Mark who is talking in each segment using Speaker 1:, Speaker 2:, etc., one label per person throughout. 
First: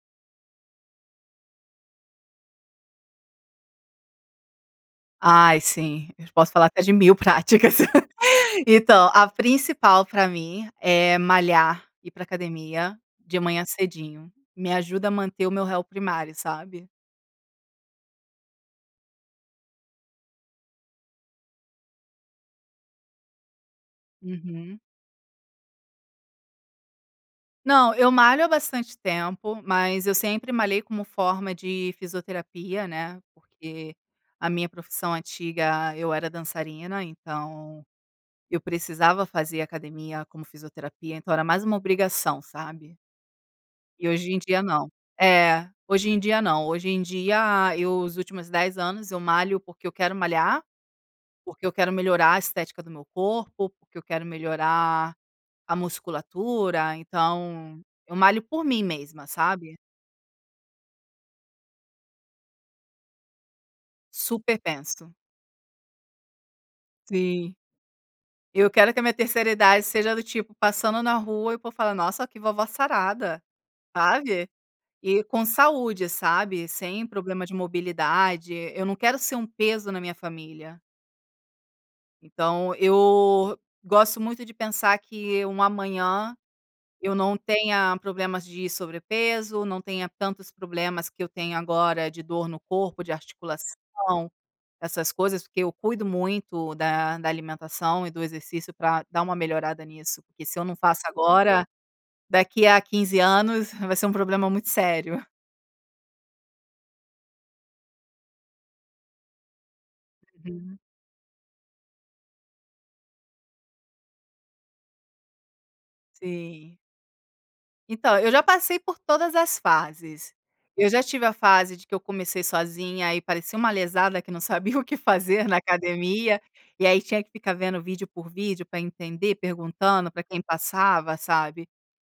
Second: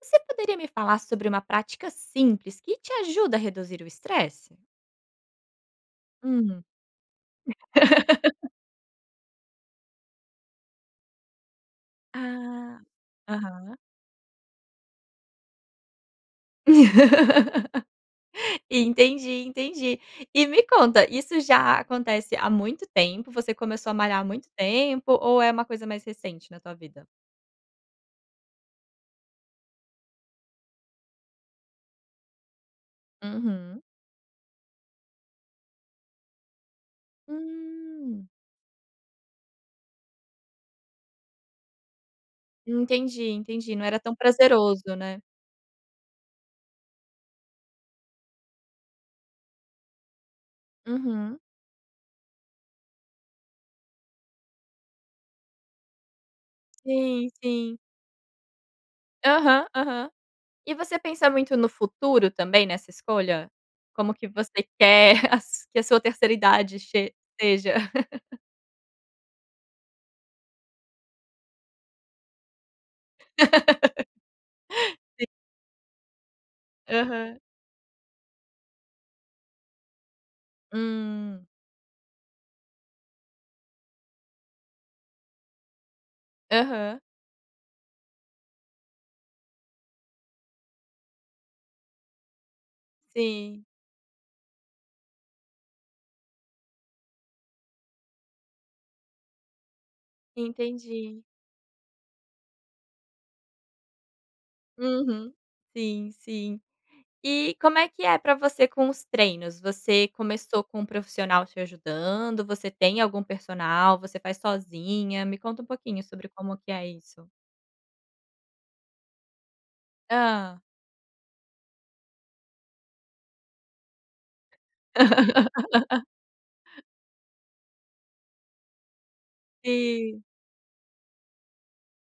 Speaker 1: Você poderia me falar sobre uma prática simples que te ajuda a reduzir o estresse?
Speaker 2: Ai sim, eu posso
Speaker 1: Uhum.
Speaker 2: falar que é de 1000 práticas, então a principal pra mim é malhar, ir pra
Speaker 1: Ah,
Speaker 2: academia de manhã
Speaker 1: aham.
Speaker 2: cedinho, me ajuda a manter o meu réu primário, sabe?
Speaker 1: Entendi, entendi, e me conta, isso já acontece há muito tempo, você começou a malhar muito
Speaker 2: Uhum.
Speaker 1: tempo ou é uma coisa mais recente na tua vida?
Speaker 2: Não, eu malho há bastante tempo, mas eu sempre malhei como forma de fisioterapia, né,
Speaker 1: Uhum.
Speaker 2: porque a minha profissão antiga eu era dançarina então
Speaker 1: Hum.
Speaker 2: eu precisava fazer academia como fisioterapia então era mais uma obrigação, sabe?
Speaker 1: Entendi, entendi, não era
Speaker 2: E
Speaker 1: tão
Speaker 2: hoje em dia não.
Speaker 1: prazeroso, né.
Speaker 2: É. Hoje em dia não, hoje em dia eu os últimos 10 anos eu malho porque eu quero malhar,
Speaker 1: Uhum.
Speaker 2: porque eu quero melhorar a estética do meu corpo, porque eu quero melhorar a musculatura
Speaker 1: Sim, sim.
Speaker 2: então eu malho por mim mesma,
Speaker 1: Aham,
Speaker 2: sabe?
Speaker 1: aham, e você pensa muito no futuro também nessa escolha? Como que
Speaker 2: Super
Speaker 1: você
Speaker 2: penso.
Speaker 1: quer as que a sua terceira idade che
Speaker 2: Sim,
Speaker 1: seja?
Speaker 2: eu quero que a minha terceira idade seja do tipo passando na rua e o povo falar, "Nossa, que vovó sarada", sabe? E
Speaker 1: Sim.
Speaker 2: com saúde, sabe, sem
Speaker 1: Aham.
Speaker 2: problemas de mobilidade, eu não quero ser um peso na minha família.
Speaker 1: Hum.
Speaker 2: Então, eu gosto muito de pensar que um amanhã
Speaker 1: Aham.
Speaker 2: eu não tenha problemas de sobrepeso, não tenha tantos problemas que eu tenho agora, de dor no corpo, de
Speaker 1: Sim.
Speaker 2: articulação, essas coisas, porque eu cuido muito da da alimentação e do exercício, pra dar uma melhorada nisso, porque se eu não faço
Speaker 1: Entendi.
Speaker 2: agora daqui a 15 anos vai ser um problema muito sério.
Speaker 1: Uhum, sim, sim. E como é que é para você com os treinos, você começou
Speaker 2: Uhum.
Speaker 1: com um profissional te ajudando, você tem algum personal, você faz sozinha? Me conta um pouquinho sobre como que
Speaker 2: Sim.
Speaker 1: é isso.
Speaker 2: Então, eu já passei por todas as fases,
Speaker 1: Hã.
Speaker 2: eu já tive a fase de que eu comecei sozinha e parecia uma lesada que não sabia o que fazer na academia, e aí tinha que ficar vendo vídeo por vídeo para entender, perguntando para
Speaker 1: Sim.
Speaker 2: quem passava, sabe,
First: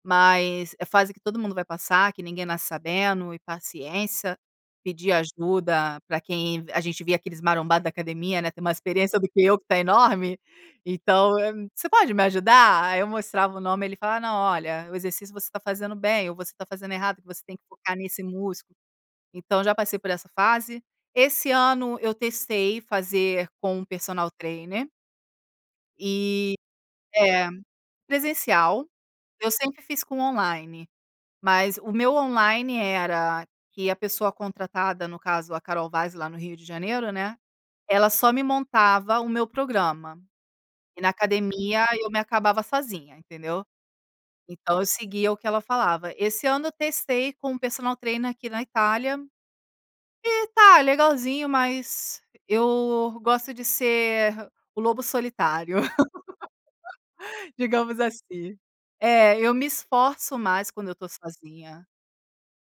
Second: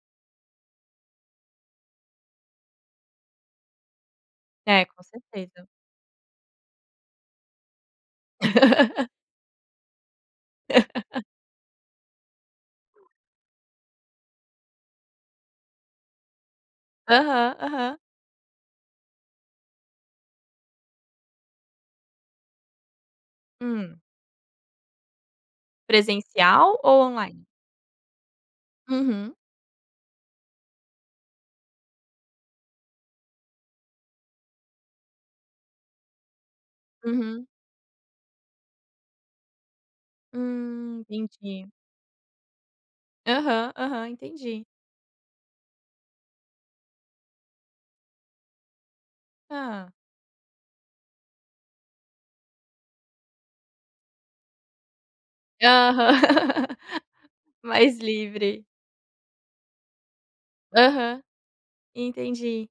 Speaker 2: mas é fase que todo mundo vai passar, que ninguém nasce sabendo e paciência,
Speaker 1: É, com
Speaker 2: pedir
Speaker 1: certeza.
Speaker 2: ajuda para quem a gente via aqueles marombado da academia, né, tem mais experiência do que eu que tá enorme, então: "Você pode me ajudar?" Aí eu mostrava o nome ele falava: "Não, olha, o exercício você tá fazendo bem ou você tá fazendo errado, que você
Speaker 1: Aham,
Speaker 2: tem que focar
Speaker 1: aham.
Speaker 2: nesse músculo." Então já passei por essa fase, esse ano eu testei fazer com
Speaker 1: Hum.
Speaker 2: personal trainer. E,
Speaker 1: Presencial ou online?
Speaker 2: é, presencial,
Speaker 1: Uhum.
Speaker 2: eu sempre fiz com online, mas o meu online era que a pessoa contratada no caso a Carol Vaz lá no Rio de Janeiro, né,
Speaker 1: Uhum.
Speaker 2: ela só me montava o meu programa,
Speaker 1: Hum,
Speaker 2: e na
Speaker 1: entendi.
Speaker 2: academia eu me acabava sozinha entendeu,
Speaker 1: Aham, aham, entendi.
Speaker 2: então eu seguia o que ela, falava esse ano testei com um personal treiner aqui na Itália
Speaker 1: Hã.
Speaker 2: e tá legalzinho, mas eu gosto de ser o lobo solitário,
Speaker 1: Aham. Mais
Speaker 2: digamos assim,
Speaker 1: livre.
Speaker 2: é, eu me esforço mais quando eu estou
Speaker 1: Aham,
Speaker 2: sozinha.
Speaker 1: entendi,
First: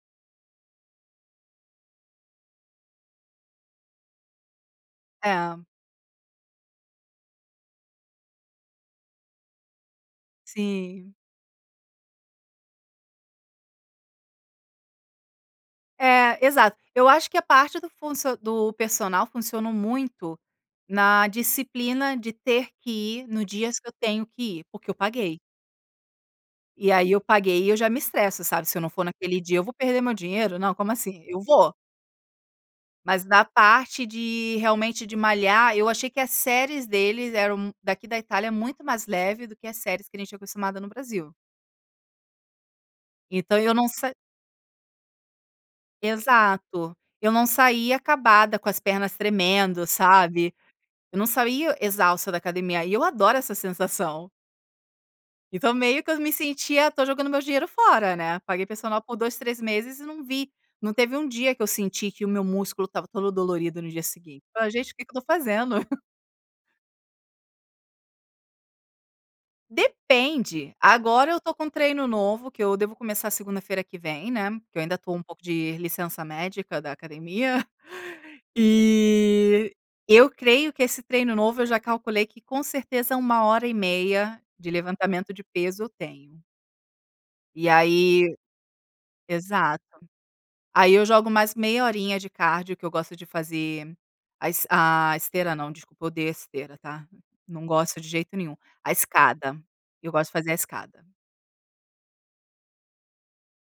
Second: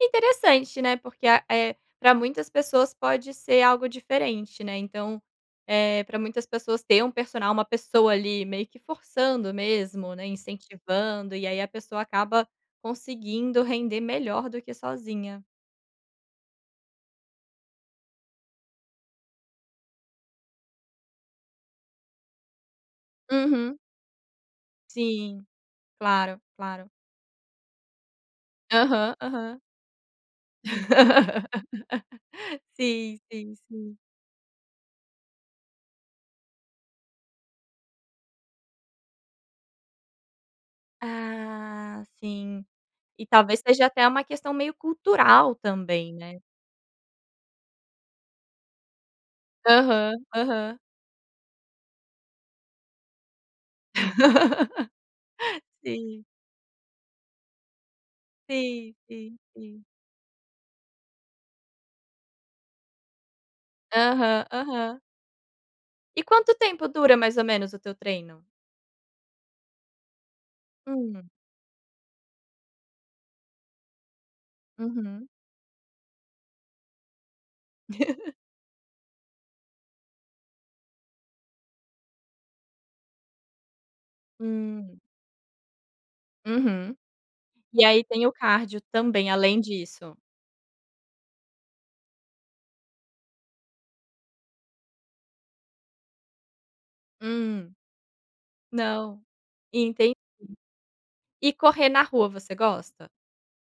Speaker 1: interessante, né, porque a eh, para muitas pessoas pode ser algo diferente, né, então,
Speaker 2: É.
Speaker 1: eh, para muitas pessoas ter um personal uma pessoa ali meio que forçando mesmo, né,
Speaker 2: Sim.
Speaker 1: incentivando e aí a pessoa acaba conseguindo render melhor do que sozinha.
Speaker 2: É, exato eu acho que a parte do funcion do personal funcionou muito na disciplina de ter que ir no dias
Speaker 1: Uhum.
Speaker 2: que eu tenho que ir, porque eu paguei.
Speaker 1: Sim, claro, claro.
Speaker 2: E aí eu paguei e eu já me estresso, sabe, se eu não for
Speaker 1: Aham,
Speaker 2: naquele dia
Speaker 1: aham.
Speaker 2: eu vou perder meu dinheiro, não como assim, eu vou.
Speaker 1: Sim,
Speaker 2: Mas da
Speaker 1: sim, sim.
Speaker 2: parte de ir, realmente de malhar, eu achei que as séries deles eram daqui da Itália, é muito mais leve do que as séries que a gente tinha acostumada no Brasil.
Speaker 1: Ah, sim, e
Speaker 2: Então
Speaker 1: talvez
Speaker 2: eu
Speaker 1: seja
Speaker 2: não
Speaker 1: até
Speaker 2: se
Speaker 1: uma questão meio cultural também, né.
Speaker 2: Exato, eu não saía acabada, com as pernas tremendo,
Speaker 1: Aham,
Speaker 2: sabe,
Speaker 1: aham.
Speaker 2: eu não saía exausta da academia, e eu adoro essa sensação. Então meio que eu
Speaker 1: Sim.
Speaker 2: me sentia "Tô jogando meu dinheiro fora" né, paguei
Speaker 1: Sim,
Speaker 2: personal por 2,
Speaker 1: sim,
Speaker 2: 3
Speaker 1: sim.
Speaker 2: meses e não vi não teve um dia que eu senti que o meu músculo estava todo dolorido no dia
Speaker 1: Aham,
Speaker 2: seguinte, falei: "Gente o
Speaker 1: aham.
Speaker 2: que que eu tô fazendo?"
Speaker 1: E quanto tempo dura mais ou menos o teu treino?
Speaker 2: Depende,
Speaker 1: Hum.
Speaker 2: agora eu tô com um treino novo que eu devo começar segunda-feira que vem, né, que eu ainda estou um
Speaker 1: Uhum.
Speaker 2: pouco de licença médica da academia, e eu creio que esse treino novo, eu já calculei que com certeza é 1 hora e meia de
Speaker 1: Hum.
Speaker 2: levantamento de peso eu tenho.
Speaker 1: Uhum.
Speaker 2: E
Speaker 1: E aí
Speaker 2: aí,
Speaker 1: tem o cardio também, além
Speaker 2: exato
Speaker 1: disso.
Speaker 2: aí eu jogo mais meia horinha de cardio que eu gosto de fazer a es a esteira não, desculpa odeio a esteira tá, não
Speaker 1: Hum.
Speaker 2: gosto de jeito nenhum, a
Speaker 1: Não,
Speaker 2: escada, eu
Speaker 1: entendi.
Speaker 2: gosto de fazer a escada.
Speaker 1: E correr na rua você gosta?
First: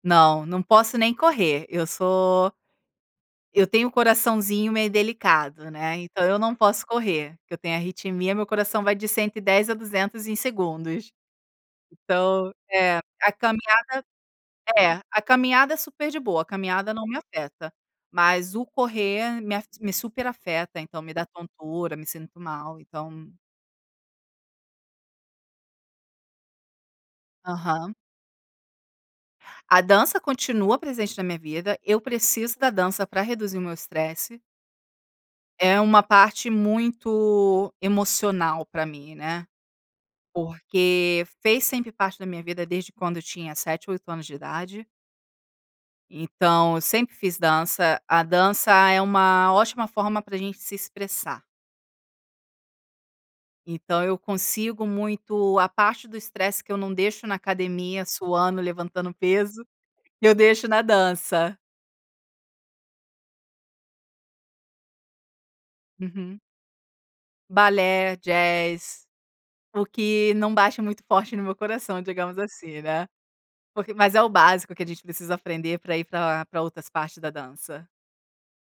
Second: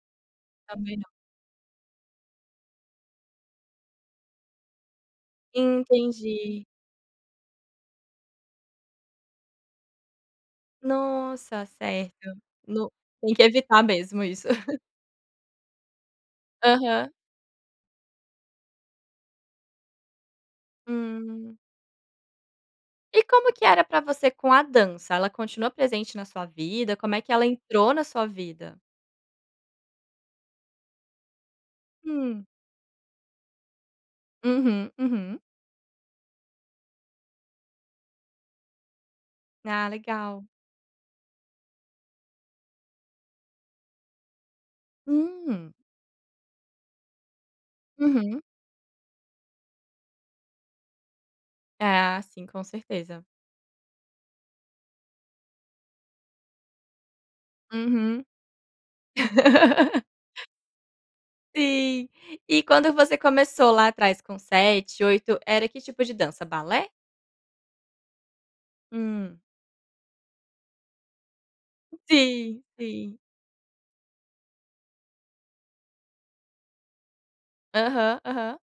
Speaker 2: Não, não posso
Speaker 1: Também não.
Speaker 2: nem correr eu sou eu tenho um coraçãozinho meio delicado, né, então eu não
Speaker 1: Entendi.
Speaker 2: posso correr, que eu tenho arritmia meu coração vai de 110 a 200 em segundos,
Speaker 1: Nossa, certo.
Speaker 2: então,
Speaker 1: Lo
Speaker 2: eh, a
Speaker 1: tem que
Speaker 2: caminhada,
Speaker 1: evitar mesmo isso.
Speaker 2: eh, a caminhada é super de boa, a caminhada não
Speaker 1: Aham.
Speaker 2: me afeta, mas o correr me af me super afeta. Então me dá
Speaker 1: Hum.
Speaker 2: tontura me sinto mal
Speaker 1: E
Speaker 2: então
Speaker 1: como que era pra você com a dança? Ela continua presente na sua vida? Como é que ela entrou
Speaker 2: Aham.
Speaker 1: na sua vida?
Speaker 2: A dança continua presente na minha vida, eu
Speaker 1: Hum.
Speaker 2: preciso da dança para reduzir meu estresse.
Speaker 1: Uhum, uhum.
Speaker 2: É uma parte muito emocional para mim, né,
Speaker 1: Ah, legal.
Speaker 2: porque fez sempre parte da minha vida desde quando tinha 7, 8 anos de idade.
Speaker 1: Hum.
Speaker 2: Então eu sempre fiz dança, a
Speaker 1: Uhum.
Speaker 2: dança é uma ótima forma para a gente se expressar.
Speaker 1: Ah, sim, com certeza.
Speaker 2: Então eu consigo muito, a parte do estresse que eu não deixo na academia
Speaker 1: Uhum.
Speaker 2: suando, levantando, peso, eu deixo na dança.
Speaker 1: Sim, e quando você começou lá atrás com 7, 8 era que tipo de
Speaker 2: Uhum.
Speaker 1: dança, balé?
Speaker 2: Balé, jazz,
Speaker 1: Hum.
Speaker 2: o que não bata muito forte no meu coração digamos,
Speaker 1: Sim,
Speaker 2: assim, né,
Speaker 1: sim.
Speaker 2: porque mas é o básico que a gente precisa aprender para ir para para outras partes da dança.
Speaker 1: Aham, aham.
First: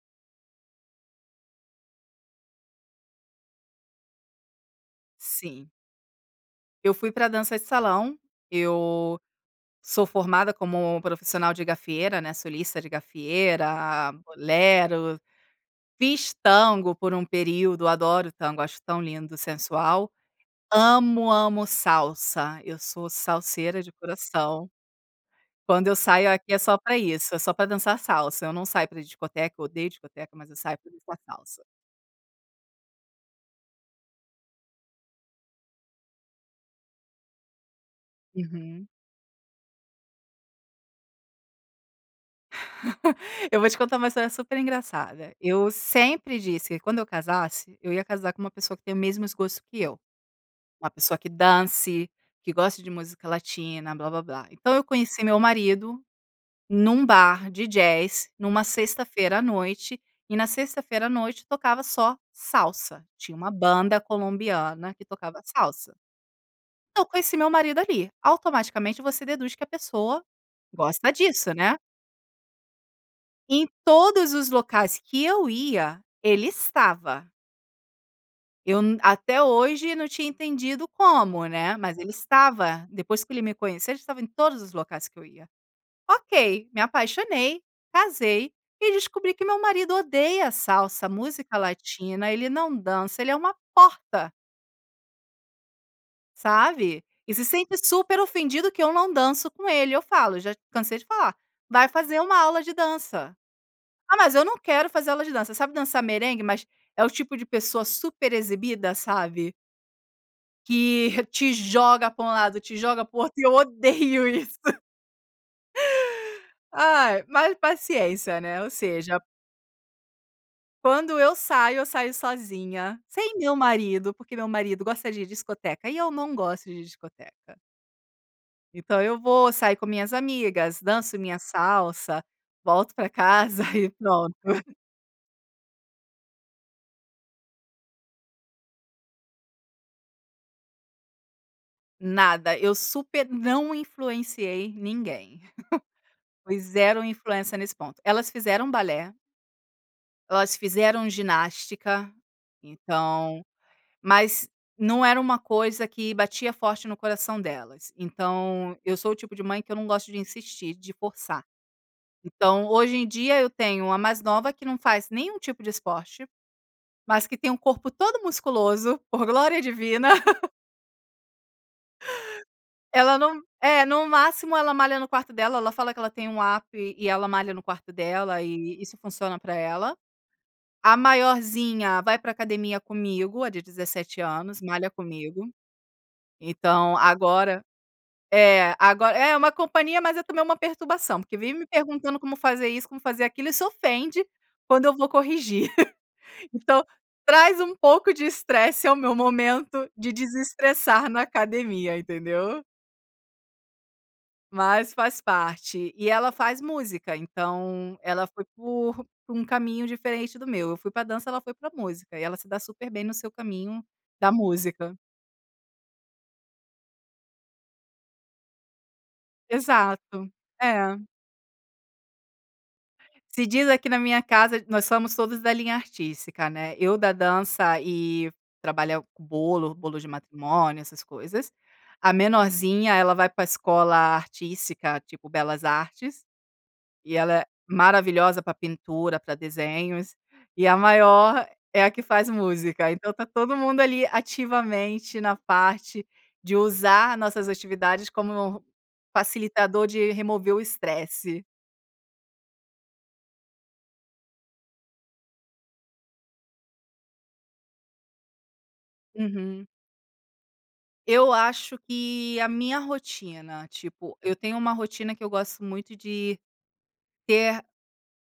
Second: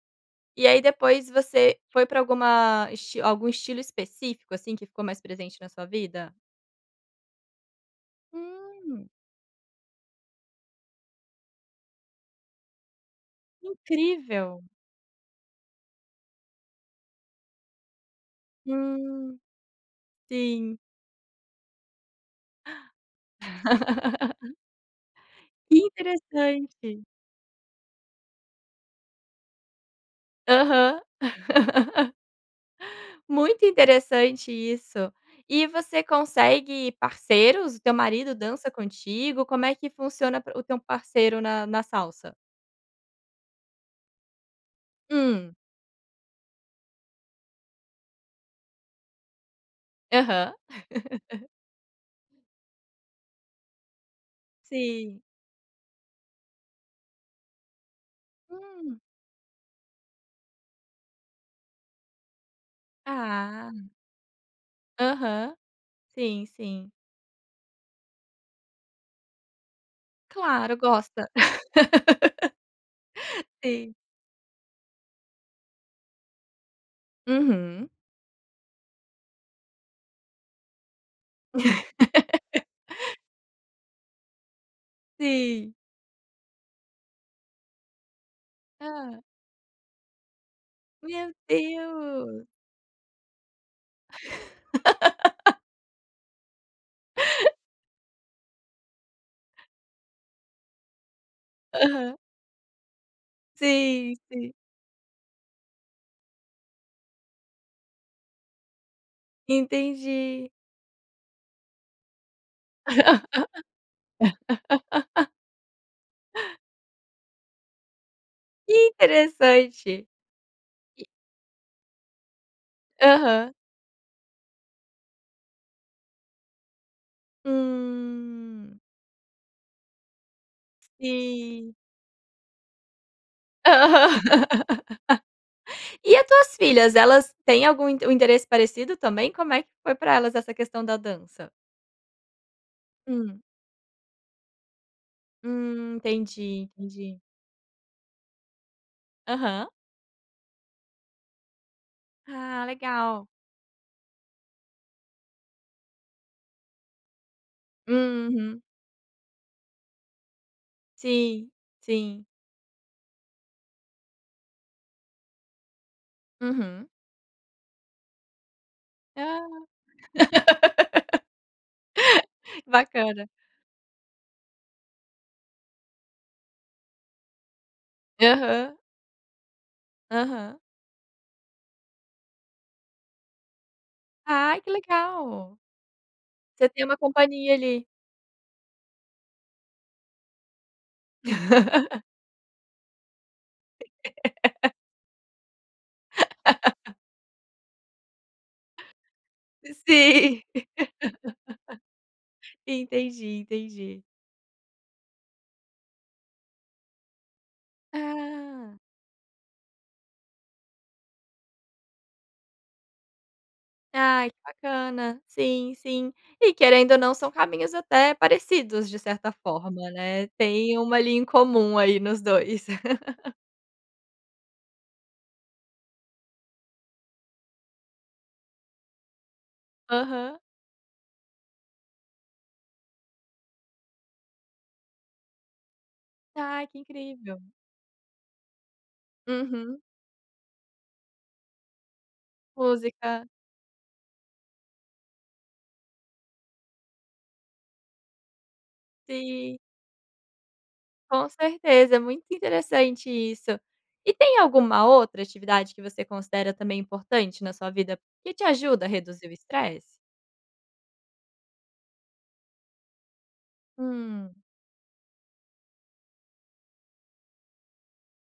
Speaker 1: E aí depois você foi pra alguma esti algum estilo específico, assim, que ficou mais presente na
Speaker 2: Sim.
Speaker 1: sua vida?
Speaker 2: Eu fui para dança de salão,
Speaker 1: Hum.
Speaker 2: eu sou formada como profissional de gafieira, né, solista de
Speaker 1: Que
Speaker 2: gafieira,
Speaker 1: incrível.
Speaker 2: bolero, fiz tango por um período, adoro tango, acho tão lindo,
Speaker 1: Hum,
Speaker 2: sensual.
Speaker 1: sim.
Speaker 2: Amo, amo salsa, eu sou salseira de coração.
Speaker 1: Que
Speaker 2: Quando eu saio aqui é só pra
Speaker 1: interessante.
Speaker 2: isso, é só pra dançar salsa, eu não saio pra discoteca, eu odeio discoteca, mas eu saio pra
Speaker 1: Aham.
Speaker 2: dançar salsa.
Speaker 1: Muito interessante isso, e você consegue parceiros, o teu marido dança
Speaker 2: Uhum.
Speaker 1: contigo, como é que funciona p o teu parceiro na na salsa?
Speaker 2: Eu vou te contar uma história super engraçada,
Speaker 1: Hum.
Speaker 2: eu sempre disse que quando eu casasse, eu ia casar com uma pessoa que tem os mesmos gostos que eu,
Speaker 1: Aham.
Speaker 2: uma pessoa que dance, que gosta de música latina, blábláblá, então eu
Speaker 1: Sim.
Speaker 2: conheci meu marido num bar de jazz numa
Speaker 1: Hum.
Speaker 2: sexta-feira à noite e na sexta-feira à noite tocava só salsa, tinha uma
Speaker 1: Ah.
Speaker 2: banda colombiana que tocava
Speaker 1: Aham,
Speaker 2: salsa.
Speaker 1: sim, sim.
Speaker 2: Então conheci meu marido, ali, automaticamente você deduz que a pessoa
Speaker 1: Claro,
Speaker 2: gosta
Speaker 1: gosta,
Speaker 2: disso, né? E em
Speaker 1: sim.
Speaker 2: todos os locais que eu ia ele estava.
Speaker 1: Uhum.
Speaker 2: Eu n até hoje não tinha entendido como, né, mas ele estava, depois que ele me conheceu a gente estava em todos os locais que eu ia,
Speaker 1: Sim.
Speaker 2: ok, me apaixonei, casei e
Speaker 1: Hã.
Speaker 2: descobri que meu marido odeia salsa,
Speaker 1: Meu
Speaker 2: música Latina,
Speaker 1: Deus!
Speaker 2: ele não dança, ele é uma porta. Sabe, e se sente super ofendido que eu não danço com ele, eu falo já cansei de falar: "Vai
Speaker 1: Aham.
Speaker 2: fazer uma aula de dança."
Speaker 1: Sim,
Speaker 2: "Ah, mas eu
Speaker 1: sim.
Speaker 2: não quero fazer aula de dança." Sabe dançar merengue, mas é o tipo de pessoa super exibida, sabe?
Speaker 1: Entendi.
Speaker 2: Que te joga para um lado, te joga pro outro, eu odeio isso. Ai, mas paciência, né, ou
Speaker 1: Que
Speaker 2: seja
Speaker 1: interessante. E.
Speaker 2: quando eu saio, eu saio sozinha sem
Speaker 1: Aham.
Speaker 2: meu marido, porque meu marido gosta de discoteca e eu não gosto de discoteca.
Speaker 1: Hum.
Speaker 2: Então eu vou sair com minhas amigas, danço minha
Speaker 1: Sim.
Speaker 2: salsa, volto para casa
Speaker 1: Aham,
Speaker 2: e pronto.
Speaker 1: e a tuas filhas? Elas têm algum inte um interesse parecido também, como é que foi pra elas essa questão da dança?
Speaker 2: Nada, eu super
Speaker 1: Hum.
Speaker 2: não influenciei ninguém,
Speaker 1: Hum,
Speaker 2: foi
Speaker 1: entendi,
Speaker 2: 0
Speaker 1: entendi.
Speaker 2: influência nesse ponto elas fizeram balé
Speaker 1: Aham.
Speaker 2: elas fizeram ginástica.
Speaker 1: Ah, legal.
Speaker 2: Então, mas não era uma coisa que batia forte no coração delas,
Speaker 1: Uhum.
Speaker 2: então eu sou o tipo de mãe que eu não gosto de insistir, de forçar.
Speaker 1: Sim, sim.
Speaker 2: Então hoje em dia eu tenho a mais nova que não faz nenhum tipo de esporte,
Speaker 1: Uhum.
Speaker 2: mas que tem um corpo todo musculoso por
Speaker 1: Ah
Speaker 2: glória divina. Ela
Speaker 1: bacana.
Speaker 2: não, é, no máximo ela malha no quarto dela, ela fala que ela tem app e ela malha no quarto dela
Speaker 1: Aham.
Speaker 2: e isso funciona para ela,
Speaker 1: Aham.
Speaker 2: a maiorzinha vai para academia comigo, a de 17 anos,
Speaker 1: Ai que
Speaker 2: malha comigo,
Speaker 1: legal. Você tem
Speaker 2: então
Speaker 1: uma companhia,
Speaker 2: agora
Speaker 1: ali.
Speaker 2: é, agora é uma companhia, mas é também uma perturbação, porque vive me perguntando como fazer isso, como fazer aquilo, e se ofende quando eu vou corrigir. Então traz um pouco de estresse ao meu momento de
Speaker 1: Sim,
Speaker 2: desestressar na academia, entendeu?
Speaker 1: entendi, entendi.
Speaker 2: Mas faz parte, e ela faz música. Então ela foi
Speaker 1: Ah.
Speaker 2: por por um caminho diferente do meu, eu fui para dança ela foi para música, e ela se dá super bem no seu caminho
Speaker 1: Ai
Speaker 2: da
Speaker 1: que
Speaker 2: música.
Speaker 1: bacana, sim, sim. E querendo ou não são caminhos até parecidos de certa forma, né,
Speaker 2: Exato,
Speaker 1: tem
Speaker 2: é.
Speaker 1: uma linha em comum aí nos 2.
Speaker 2: Se diz aqui na minha casa, nós somos todos da linha artística, né, eu da dança e trabalhar com bolo bolo de
Speaker 1: Aham.
Speaker 2: matrimônio essas coisas, a menorzinha ela vai para escola artística tipo Belas Artes,
Speaker 1: Ai, que
Speaker 2: e
Speaker 1: incrível.
Speaker 2: ela é maravilhosa para pintura, para
Speaker 1: Uhum.
Speaker 2: desenhos, e a maior é a que faz música, então tá
Speaker 1: Música.
Speaker 2: todo mundo, ali, ativamente na parte de usar as nossas atividades como
Speaker 1: Sim.
Speaker 2: facilitador de remover o
Speaker 1: Com
Speaker 2: estresse.
Speaker 1: certeza, é muito interessante isso. E tem alguma outra atividade que você considera também importante na sua vida, que te ajuda a reduzir o
Speaker 2: Uhum.
Speaker 1: estresse?
Speaker 2: Eu acho que a minha rotina tipo, eu
Speaker 1: Hum.
Speaker 2: tenho uma rotina que eu gosto muito de ter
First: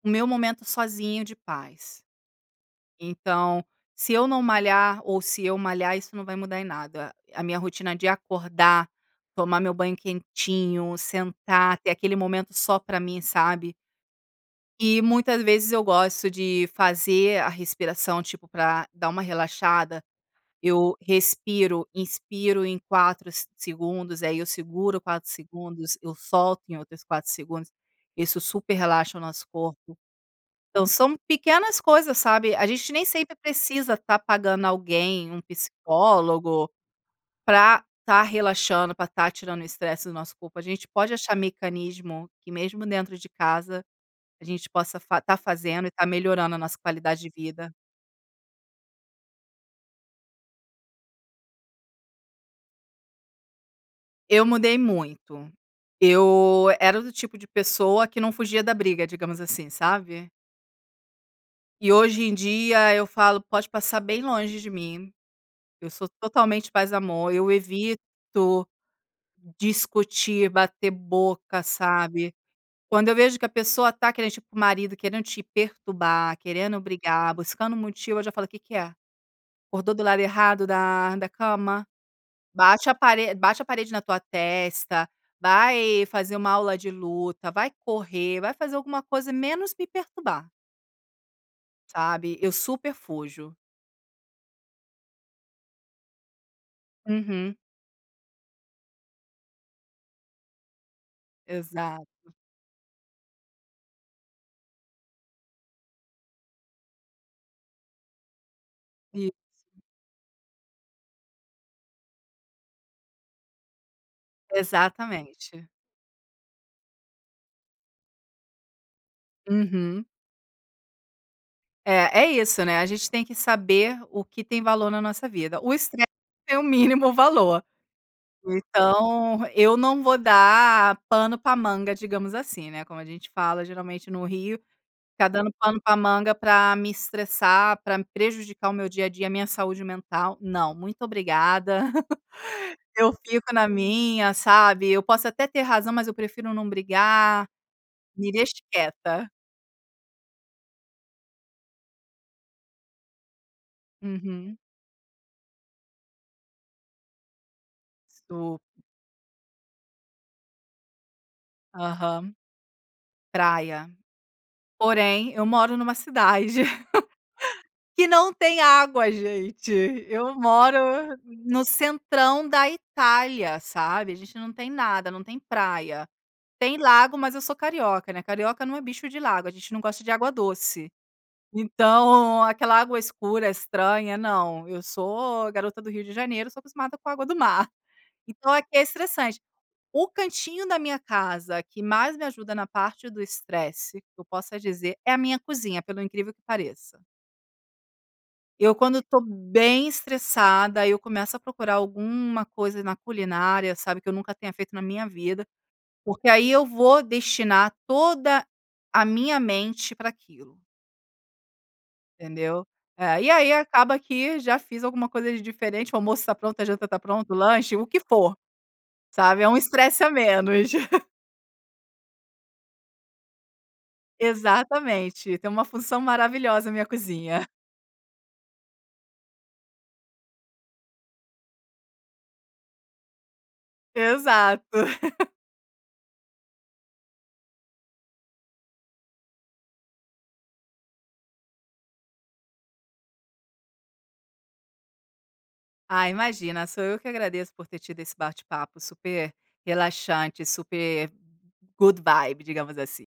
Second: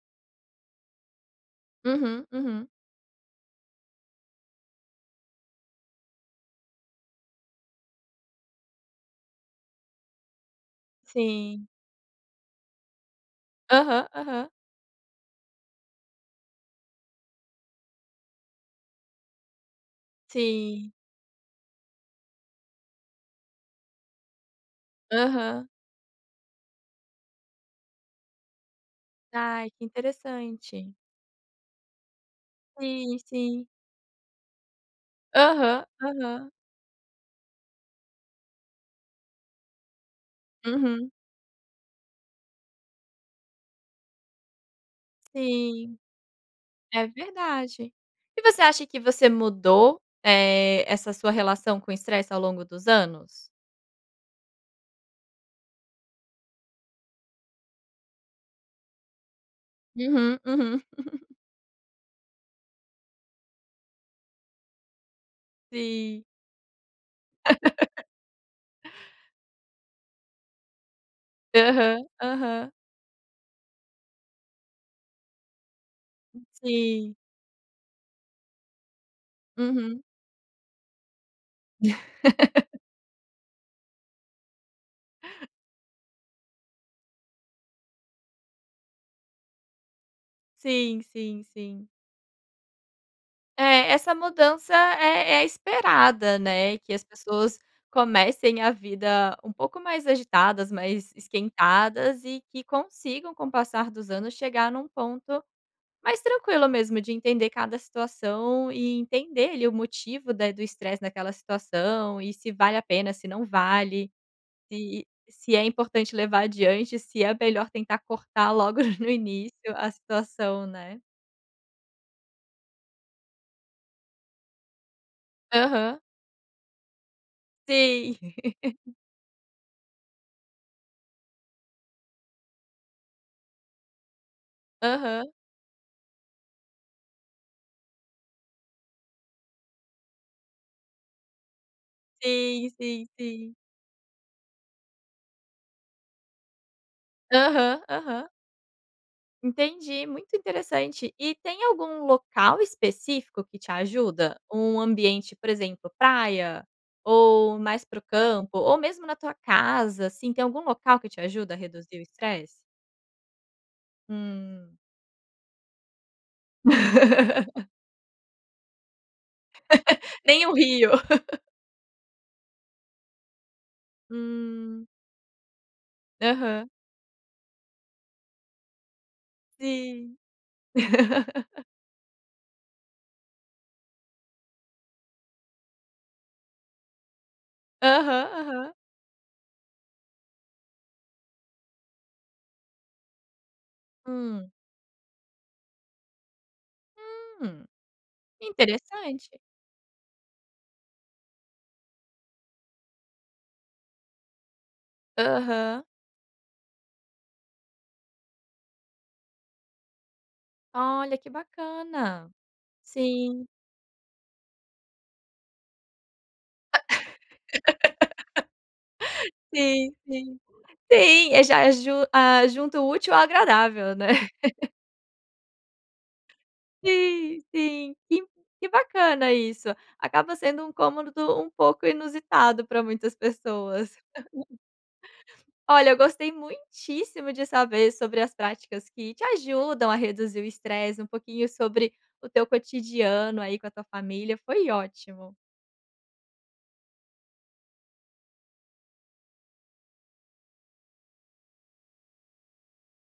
Speaker 2: o meu momento sozinho de paz.
Speaker 1: Uhum. Uhum.
Speaker 2: Então se eu não malhar ou se eu malhar isso não vai mudar em nada, a minha rotina de acordar tomar o meu banho quentinho
Speaker 1: Sim.
Speaker 2: sentar ter aquele momento só para mim, sabe?
Speaker 1: Aham, aham.
Speaker 2: E muitas vezes eu gosto de fazer a respiração tipo pra da uma relaxada
Speaker 1: Sim.
Speaker 2: eu respiro, inspiro em 4 s segundos aí eu seguro 4
Speaker 1: Aham.
Speaker 2: segundos eu solto em outros 4 segundos, isso super relaxa o nosso
Speaker 1: Ai, que
Speaker 2: corpo. Então
Speaker 1: interessante.
Speaker 2: são pequenas coisas, sabe, a gente nem
Speaker 1: Sim,
Speaker 2: sempre
Speaker 1: sim.
Speaker 2: precisa tá pagando alguém um
Speaker 1: Aham, aham.
Speaker 2: psicólogo pra tá relaxando, pra tá tirando o estresse do nosso corpo, a gente
Speaker 1: Uhum.
Speaker 2: pode achar mecanismo que mesmo dentro de casa a gente possa tá fazendo e
Speaker 1: Sim.
Speaker 2: tá melhorando a nossa
Speaker 1: É
Speaker 2: qualidade de vida.
Speaker 1: verdade. E você acha que você mudou, eh, essa sua relação com estresse ao longo dos anos?
Speaker 2: Eu mudei muito, eu era do tipo de pessoa que não fugia da briga digamos assim, sabe?
Speaker 1: Uhum, uhum.
Speaker 2: E hoje em dia eu falo pode passar bem longe de mim. Eu sou
Speaker 1: Sim.
Speaker 2: totalmente paz e amor, eu evito discutir bater boca,
Speaker 1: Aham,
Speaker 2: sabe?
Speaker 1: aham.
Speaker 2: Quando eu vejo que a pessoa tá querendo tipo o marido, querendo te perturbar querendo
Speaker 1: Sim.
Speaker 2: brigar buscando motivo eu já falo: "O que que é? acordou
Speaker 1: Uhum.
Speaker 2: do lado errado da da cama bate a parede bate a parede na tua testa, vai fazer uma aula de luta, vai correr, vai fazer alguma coisa, menos me perturbar."
Speaker 1: Sim, sim, sim.
Speaker 2: Sabe, eu super fujo.
Speaker 1: É, essa mudança é é esperada né, que as
Speaker 2: Uhum.
Speaker 1: pessoas comecem a vida um pouco mais agitadas, mais esquentadas
Speaker 2: Exato.
Speaker 1: e que consigam com o passar dos anos chegar num ponto mais tranquilo mesmo de entender cada situação e
Speaker 2: Isso.
Speaker 1: entender ali o motivo da do estresse naquela situação. E se vale a pena se não vale, se se é
Speaker 2: Exatamente.
Speaker 1: importante levar adiante, se é melhor tentar cortar logo no início a
Speaker 2: Uhum.
Speaker 1: situação, né.
Speaker 2: É, é isso, né, a gente tem que saber o que tem valor na nossa vida o
Speaker 1: Aham.
Speaker 2: estresse é o mínimo valor.
Speaker 1: Sim.
Speaker 2: Então eu não vou dar pano pra manga digamos assim, né, como a gente fala geralmente no Rio ficar
Speaker 1: Aham.
Speaker 2: dando pano para manga para me estressar, para me prejudicar o meu dia a dia, minha saúde mental não muito obrigada,
Speaker 1: Sim, sim,
Speaker 2: eu fico
Speaker 1: sim.
Speaker 2: na minha, sabe? Eu posso até ter razão mas eu prefiro não brigar,
Speaker 1: Aham, aham.
Speaker 2: me deixe quieta.
Speaker 1: Entendi, muito interessante. E tem algum local específico que te ajuda
Speaker 2: Uhum.
Speaker 1: ou um ambiente, por exemplo praia ou mais para o
Speaker 2: Estou.
Speaker 1: campo ou mesmo na tua casa, assim, tem algum local que te ajuda a reduzir o
Speaker 2: Aham.
Speaker 1: estresse?
Speaker 2: Praia,
Speaker 1: Hum.
Speaker 2: porém eu moro em uma cidade que não tem água gente, eu
Speaker 1: Tem o
Speaker 2: moro
Speaker 1: Rio.
Speaker 2: no centrão da Itália, sabe? A gente não tem
Speaker 1: Hum.
Speaker 2: nada, não tem praia,
Speaker 1: Aham.
Speaker 2: tem lago mas eu sou carioca, né, carioca não é bicho de lago a gente não gosta de
Speaker 1: Sim.
Speaker 2: água doce. Então aquela água escura estranha não, eu sou garota do Rio de Janeiro sou acostumada com a água do mar.
Speaker 1: Aham,
Speaker 2: Então aqui
Speaker 1: aham.
Speaker 2: é estressante, o cantinho da minha casa que mais me ajuda na parte do estresse, que eu
Speaker 1: Hum.
Speaker 2: possa dizer, é a minha cozinha pelo o incrível que pareça.
Speaker 1: Hum,
Speaker 2: Eu quando estou
Speaker 1: interessante.
Speaker 2: bem estressada eu começo a procurar alguma coisa na culinária, sabe? Eu eu nunca tenha feito na minha vida,
Speaker 1: Aham.
Speaker 2: porque aí eu vou destinar toda a minha mente pra aquilo.
Speaker 1: Olha que bacana,
Speaker 2: Entendeu? É. E
Speaker 1: sim.
Speaker 2: ai acaba que já fiz alguma coisa de diferente, o almoço tá pronto, a janta tá pronta, o lanche o que for, sabe, é um
Speaker 1: Sim
Speaker 2: estresse a
Speaker 1: sim,
Speaker 2: menos.
Speaker 1: sim, eu já aju ah, junto útil ao agradável, né?
Speaker 2: Exatamente, tem uma função maravilhosa a minha
Speaker 1: Sim,
Speaker 2: cozinha.
Speaker 1: sim, que que bacana isso, acaba sendo um cômodo um pouco inusitado pra muitas pessoas.
Speaker 2: Exato.
Speaker 1: Olha, eu gostei muitíssimo de saber sobre as práticas que te ajudam a reduzir o stress, um pouquinho sobre o teu cotidiano aí com a tua família, foi ótimo.
Speaker 2: Ai, imagina sou eu que agradeço por ter tido esse bate-papo super relaxante, super good vibes, digamos assim.